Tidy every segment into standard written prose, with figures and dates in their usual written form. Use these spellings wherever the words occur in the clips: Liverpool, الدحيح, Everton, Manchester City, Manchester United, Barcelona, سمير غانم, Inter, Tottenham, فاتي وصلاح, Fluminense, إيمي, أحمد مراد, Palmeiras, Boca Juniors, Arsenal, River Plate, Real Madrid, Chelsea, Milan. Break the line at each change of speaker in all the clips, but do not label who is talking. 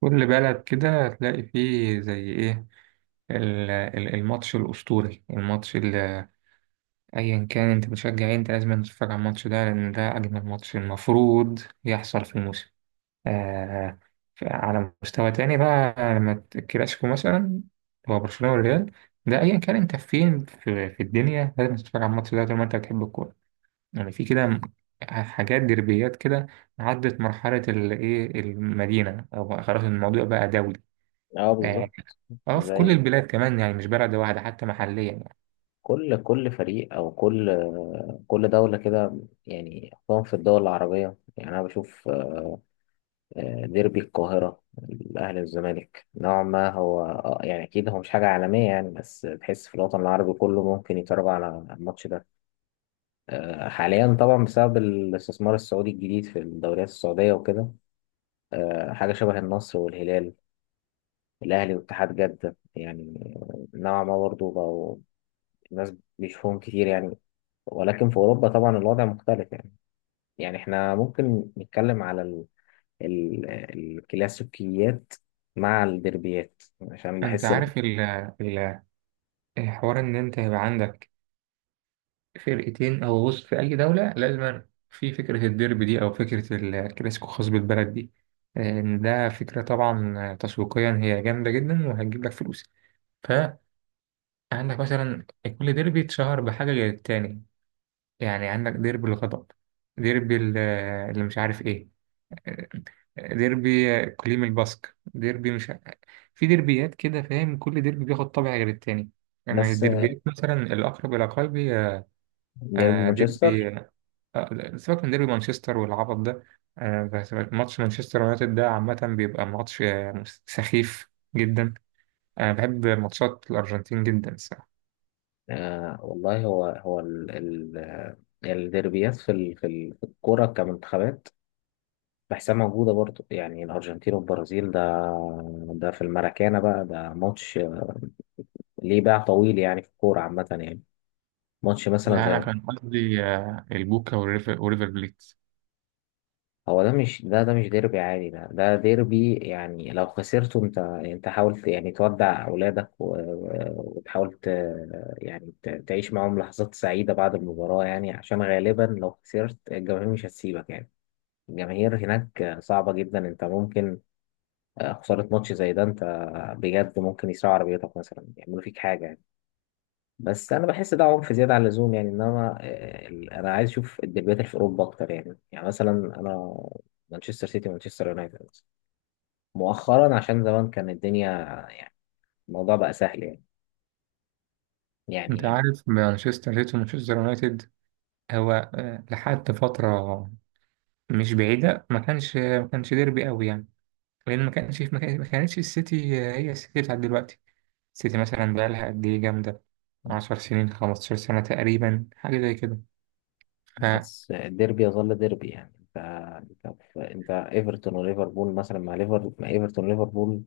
كل بلد كده هتلاقي فيه زي ايه، الماتش الأسطوري، الماتش اللي أيا كان انت بتشجع ايه، انت لازم تتفرج على الماتش ده، لأن ده أجمل ماتش المفروض يحصل في الموسم. آه. على مستوى تاني بقى، لما الكلاسيكو مثلا، هو برشلونة والريال. ده أيا كان انت فين في الدنيا لازم تتفرج على الماتش ده طول ما انت بتحب الكورة. يعني في كده حاجات دربيات كده، عدت مرحلة الإيه، المدينة، أو خلاص الموضوع بقى دولي.
اه
آه.
بالظبط،
اه، في كل
زي
البلاد كمان، يعني مش بلد واحدة، حتى محليا يعني.
كل فريق او كل دولة كده. يعني خصوصا في الدول العربية، يعني انا بشوف ديربي القاهرة، الاهلي والزمالك، نوعا ما هو يعني اكيد هو مش حاجة عالمية يعني، بس تحس في الوطن العربي كله ممكن يتفرج على الماتش ده. حاليا طبعا، بسبب الاستثمار السعودي الجديد في الدوريات السعودية وكده، حاجة شبه النصر والهلال، الاهلي واتحاد جدة، يعني نوعا ما برضه بقوا الناس بيشوفوهم كتير يعني. ولكن في أوروبا طبعا الوضع مختلف يعني. يعني احنا ممكن نتكلم على الكلاسيكيات مع الديربيات، عشان
انت
بحس إن
عارف ال- الحوار، ان انت يبقى عندك فرقتين او غصن في اي دولة لازم في فكرة الديربي دي، او فكرة الكلاسيكو الخاص بالبلد دي. ان ده فكرة طبعا تسويقيا هي جامدة جدا، وهتجيب لك فلوس. فعندك مثلا كل ديربي اتشهر بحاجة غير التاني. يعني عندك ديربي الغضب، ديربي اللي مش عارف ايه، ديربي كليم الباسك، ديربي مش، في ديربيات كده فاهم، كل ديربي بياخد طابع غير التاني. يعني
الناس
الديربيات مثلا الأقرب إلى قلبي، آه.
ديربي مانشستر.
ديربي، سيبك من ديربي مانشستر والعبط ده. بس ماتش مانشستر يونايتد ده عامة بيبقى ماتش سخيف جدا. أنا بحب ماتشات الأرجنتين جدا الصراحة.
آه والله هو هو الديربيات في في الكرة كمنتخبات، بحسها موجودة برضو يعني. الأرجنتين والبرازيل ده، ده في الماراكانا بقى، ده ماتش ليه باع طويل يعني في الكورة عامة يعني. ماتش مثلا
لا، أنا
زي.
كان قصدي البوكا وريفر وريفر بليت.
هو ده مش، ده مش ديربي عادي، ده ديربي يعني. لو خسرته انت حاولت يعني تودع اولادك وتحاول يعني تعيش معاهم لحظات سعيدة بعد المباراة، يعني عشان غالبا لو خسرت الجماهير مش هتسيبك يعني. الجماهير هناك صعبة جدا، انت ممكن خسارة ماتش زي ده، انت بجد ممكن يسرقوا عربيتك مثلا، يعملوا فيك حاجة يعني. بس انا بحس ده عنف زياده عن اللزوم يعني. انما انا عايز اشوف الديربيات اللي في اوروبا اكتر يعني. يعني مثلا انا مانشستر سيتي ومانشستر يونايتد مثلاً. مؤخرا عشان زمان كان الدنيا يعني الموضوع بقى سهل يعني
أنت
يعني.
عارف مانشستر سيتي ومانشستر يونايتد، هو لحد فترة مش بعيدة، ما كانش ديربي قوي يعني، لان ما كانش في مكان، ما كانتش السيتي هي السيتي بتاعت دلوقتي. السيتي مثلا بقى لها قد ايه جامده؟ 10 سنين، 15 سنه تقريبا، حاجه زي كده. فما.
بس الديربي يظل ديربي يعني. انت، انت ايفرتون وليفربول مثلا، مع ليفر مع ايفرتون ليفربول.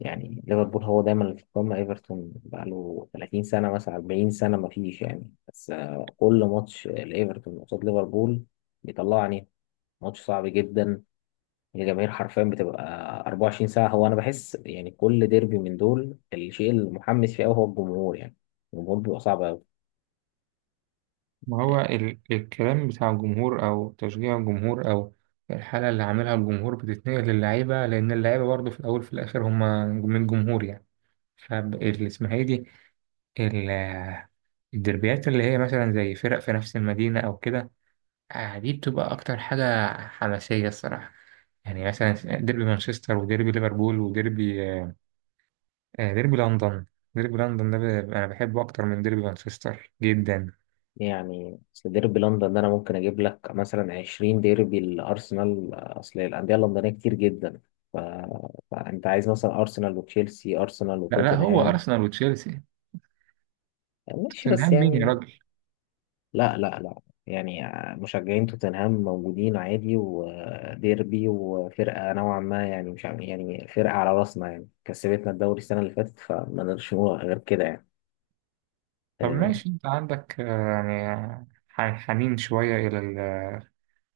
يعني ليفربول هو دايما اللي في القمه، ايفرتون بقى له 30 سنه مثلا 40 سنه ما فيش يعني. بس كل ماتش لايفرتون قصاد ليفربول بيطلعني ماتش صعب جدا. الجماهير حرفيا بتبقى 24 ساعة. هو أنا بحس يعني كل ديربي من دول الشيء المحمس فيه أوي هو الجمهور يعني، الجمهور بيبقى صعب أوي.
هو الكلام بتاع الجمهور، او تشجيع الجمهور، او الحاله اللي عاملها الجمهور بتتنقل للعيبه، لان اللعيبه برضه في الاول في الاخر هم من الجمهور يعني. فاللي اسمها ايه دي، ال- الدربيات اللي هي مثلا زي فرق في نفس المدينه او كده، دي بتبقى أكتر حاجة حماسية الصراحة. يعني مثلا ديربي مانشستر، وديربي ليفربول، وديربي آه، آه، ديربي لندن. ديربي لندن ده أنا بحبه أكتر من ديربي مانشستر جدا.
يعني أصل ديربي لندن ده أنا ممكن أجيب لك مثلا 20 ديربي لأرسنال. أصل الأندية اللندنية كتير جدا، ف... فأنت عايز مثلا أرسنال وتشيلسي، أرسنال
لا، لا، هو
وتوتنهام.
أرسنال وتشيلسي.
ماشي بس
توتنهام مين يا
يعني،
راجل؟
لا لا لا، يعني مشجعين توتنهام موجودين عادي، وديربي وفرقة نوعا ما يعني، مش عارف- يعني فرقة على راسنا، يعني كسبتنا الدوري السنة اللي فاتت، فما نقدرش نقول غير كده يعني.
طب
آه،
ماشي، أنت عندك يعني حنين شوية إلى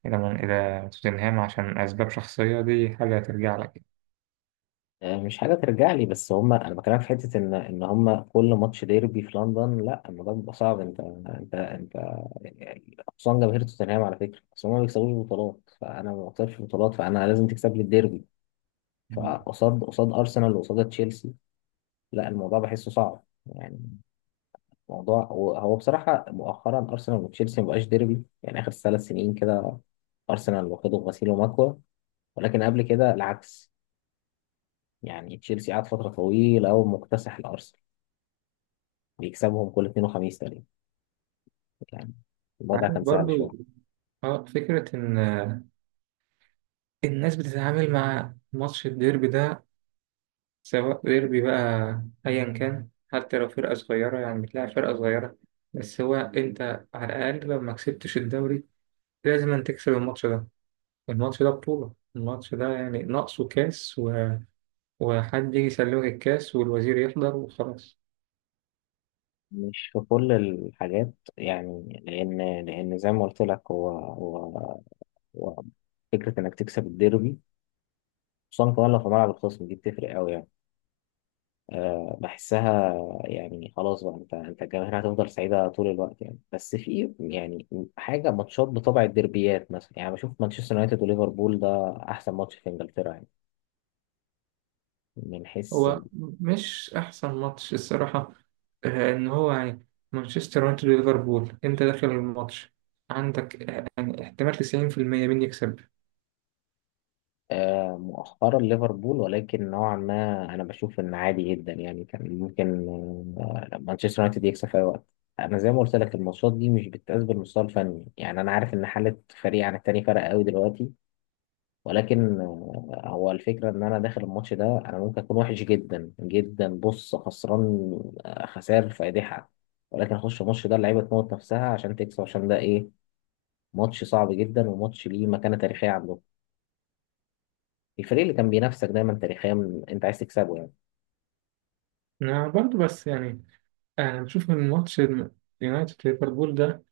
إلى، إلى توتنهام، عشان أسباب شخصية؟ دي حاجة ترجع لك يعني.
مش حاجة ترجع لي، بس هما أنا بكلمك في حتة إن هما كل ماتش ديربي في لندن، لا الموضوع بيبقى صعب. أنت يعني خصوصا جماهير توتنهام، على فكرة بس هما ما بيكسبوش بطولات، فأنا ما بكسبش بطولات، فأنا لازم تكسب لي الديربي. فقصاد أرسنال وقصاد تشيلسي، لا الموضوع بحسه صعب يعني. موضوع هو هو بصراحة، مؤخرا أرسنال وتشيلسي مبقاش ديربي يعني، آخر 3 سنين كده أرسنال واخده غسيل ومكوى. ولكن قبل كده العكس يعني، تشيلسي قعد فترة طويلة أوي مكتسح الأرسنال، بيكسبهم كل اثنين وخميس تقريبا يعني. الموضوع
عارف
كان سهل
برضو
شوية.
اه فكرة إن الناس بتتعامل مع ماتش الديربي ده، سواء ديربي بقى أيا كان، حتى لو فرقة صغيرة يعني بتلاعب فرقة صغيرة. بس هو أنت على الأقل لو ما كسبتش الدوري، لازم أن تكسب الماتش ده. الماتش ده بطولة، الماتش ده يعني ناقصه كاس، وحد يجي يسلمك الكاس والوزير يحضر وخلاص.
مش في كل الحاجات يعني، لأن زي ما قلت لك، هو فكرة إنك تكسب الديربي، خصوصا كمان لو في ملعب الخصم، دي بتفرق أوي يعني. بحسها يعني، خلاص بقى. انت الجماهير هتفضل سعيده طول الوقت يعني. بس في يعني حاجه ماتشات بطبع الديربيات، مثلا يعني بشوف مانشستر يونايتد وليفربول ده احسن ماتش في انجلترا يعني، من حيث
هو مش أحسن ماتش الصراحة. إن هو يعني مانشستر يونايتد وليفربول، أنت داخل الماتش عندك يعني احتمال 90% مين يكسب.
مؤخرا ليفربول. ولكن نوعا ما انا بشوف ان عادي جدا يعني، كان ممكن مانشستر يونايتد يكسب في اي وقت. انا زي ما قلت لك الماتشات دي مش بتتقاس بالمستوى الفني يعني. انا عارف ان حاله فريق عن التاني فرق قوي دلوقتي. ولكن هو الفكرة إن أنا داخل الماتش ده أنا ممكن أكون وحش جدا جدا، بص، خسران خسائر فادحة. ولكن أخش الماتش ده اللعيبة تموت نفسها عشان تكسب، عشان ده إيه؟ ماتش صعب جدا، وماتش ليه مكانة تاريخية عندهم. الفريق اللي كان بينافسك دايما تاريخيا أنت عايز تكسبه يعني.
أنا برضه بس يعني انا بشوف ان ماتش يونايتد ليفربول ده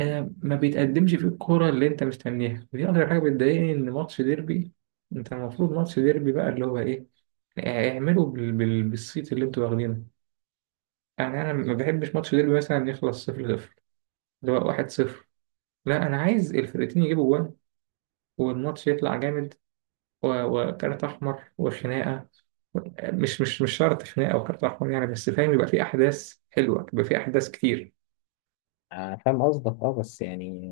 ما بيتقدمش فيه الكوره اللي انت مستنيها، ودي اكتر حاجه بتضايقني، ان ماتش ديربي، انت المفروض ماتش ديربي بقى اللي هو ايه، اعملوا بالصيت اللي انتوا واخدينه. يعني انا ما بحبش ماتش ديربي مثلا يخلص 0-0، اللي هو 1-0. لا، انا عايز الفرقتين يجيبوا جوان، والماتش يطلع جامد، وكارت احمر وخناقه، مش شرط خناقه وكارت احمر يعني، بس فاهم يبقى في احداث حلوه، يبقى في احداث كتير.
فاهم قصدك، أه بس يعني،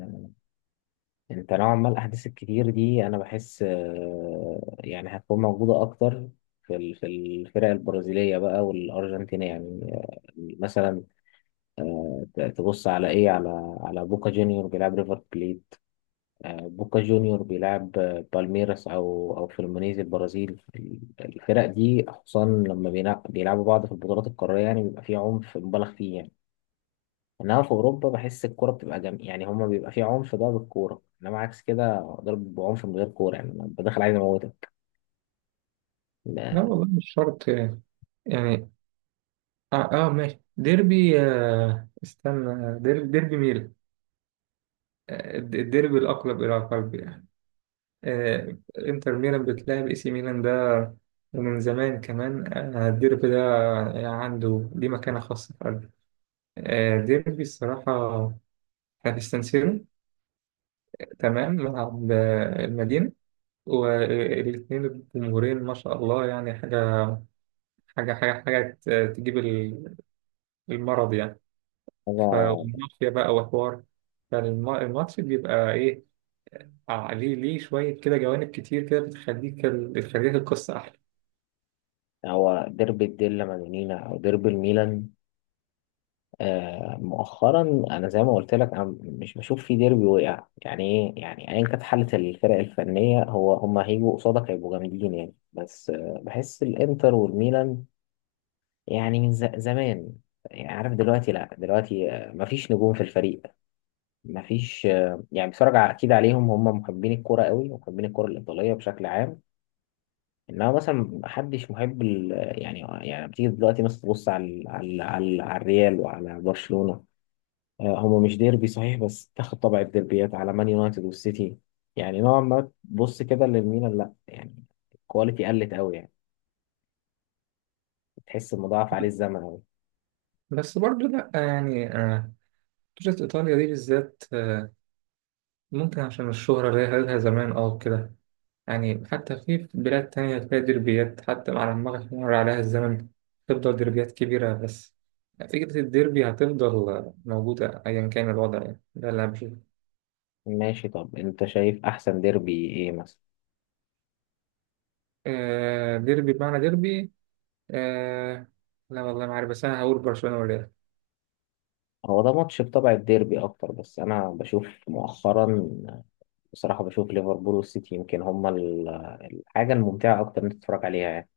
أنت نوعا ما الأحداث الكتير دي أنا بحس يعني هتكون موجودة أكتر في في الفرق البرازيلية بقى والأرجنتين يعني. مثلا تبص على ايه، على على بوكا جونيور بيلعب ريفر بليت. بوكا جونيور بيلعب بالميراس او فلومينيز البرازيل. الفرق دي خصوصا لما بيلعبوا بعض في البطولات القاريه، يعني بيبقى فيه عنف مبالغ فيه يعني. انما في اوروبا بحس الكوره بتبقى يعني هما بيبقى فيه عنف ده بالكوره، انما عكس كده ضرب بعنف من غير كوره يعني، انا بدخل عايز اموتك
لا
ده.
والله مش شرط يعني. يعني. ماشي، ديربي، استنى، ديربي ميلان. الديربي الأقرب إلى قلبي يعني. إنتر ميلان بتلعب إي سي ميلان ده، ومن زمان كمان الديربي ده يعني عنده ليه مكانة خاصة في قلبي. ديربي الصراحة، إحنا في سان سيرو، تمام، ملعب المدينة، والاثنين الجمهورين ما شاء الله، يعني حاجة تجيب المرض يعني،
هو
فمافيا بقى وحوار. فالماتش بيبقى إيه؟ ليه، شوية كده جوانب كتير كده، بتخليك القصة أحلى.
هو ديربي الديلا مادونينا او ديربي الميلان. مؤخرا انا زي ما قلت لك، انا مش بشوف في ديربي وقع يعني ايه، يعني ايا كانت حاله الفرق الفنيه هو هم هيجوا قصادك هيبقوا جامدين يعني. بس بحس الانتر والميلان، يعني من زمان، يعني عارف دلوقتي، لا دلوقتي مفيش نجوم في الفريق، مفيش يعني اكيد عليهم هم محبين الكرة قوي، ومحبين الكرة الايطاليه بشكل عام. انما مثلا محدش محب يعني يعني. بتيجي دلوقتي مثلا تبص على الريال وعلى برشلونه. هما مش ديربي صحيح، بس تاخد طبع الديربيات، على مان يونايتد والسيتي يعني. نوعا ما تبص كده للميلان، لا يعني الكواليتي قلت قوي يعني، تحس مضاعف عليه الزمن قوي.
بس برضو لأ يعني، بطولة إيطاليا دي بالذات ممكن عشان الشهرة اللي هي لها زمان كده، يعني حتى في بلاد تانية تلاقي ديربيات، حتى مع لما يمر عليها الزمن تفضل ديربيات كبيرة. بس فكرة الديربي هتفضل موجودة أيا كان الوضع يعني، ده اللي أنا بشوفه.
ماشي، طب انت شايف احسن ديربي ايه مثلا؟
ديربي بمعنى ديربي، آه... لا والله ما عارف، بس انا هقول برشلونة والريال
هو ده ماتش بطبع الديربي اكتر. بس انا بشوف مؤخرا بصراحة، بشوف ليفربول والسيتي، يمكن هما الحاجة الممتعة اكتر انت تتفرج عليها يعني.